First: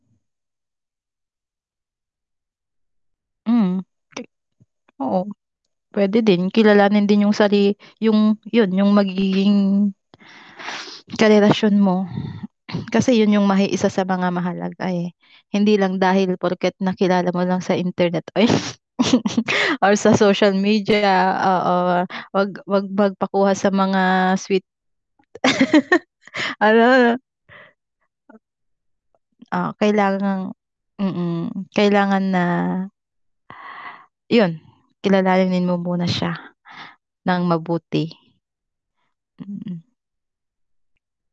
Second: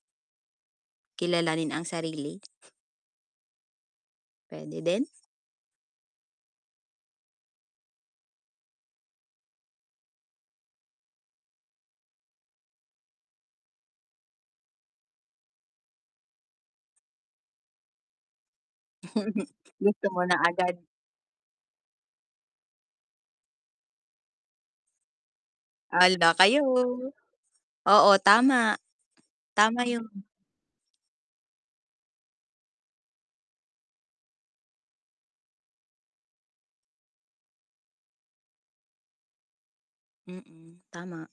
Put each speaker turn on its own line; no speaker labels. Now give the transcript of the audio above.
Kilalanin ang sarili.
Mhm.
Pwede din.
Oo. Pwede din, kilalanin din yung sari yung 'yon yung magiging karelasyon mo, kasi yun yung ma isa sa mga mahalaga eh, hindi lang dahil porket nakilala mo lang sa internet ay or
Gusto
sa
mo na
social
agad.
media, oo, 'wag 'wag magpakuha sa mga sweet
Al da kayo.
ano.
Oo, tama.
Ah,
Tama 'yon.
kailangang mm, kailangan na Yon, kilalanin mo muna siya nang mabuti. Mm.
Mm, tama.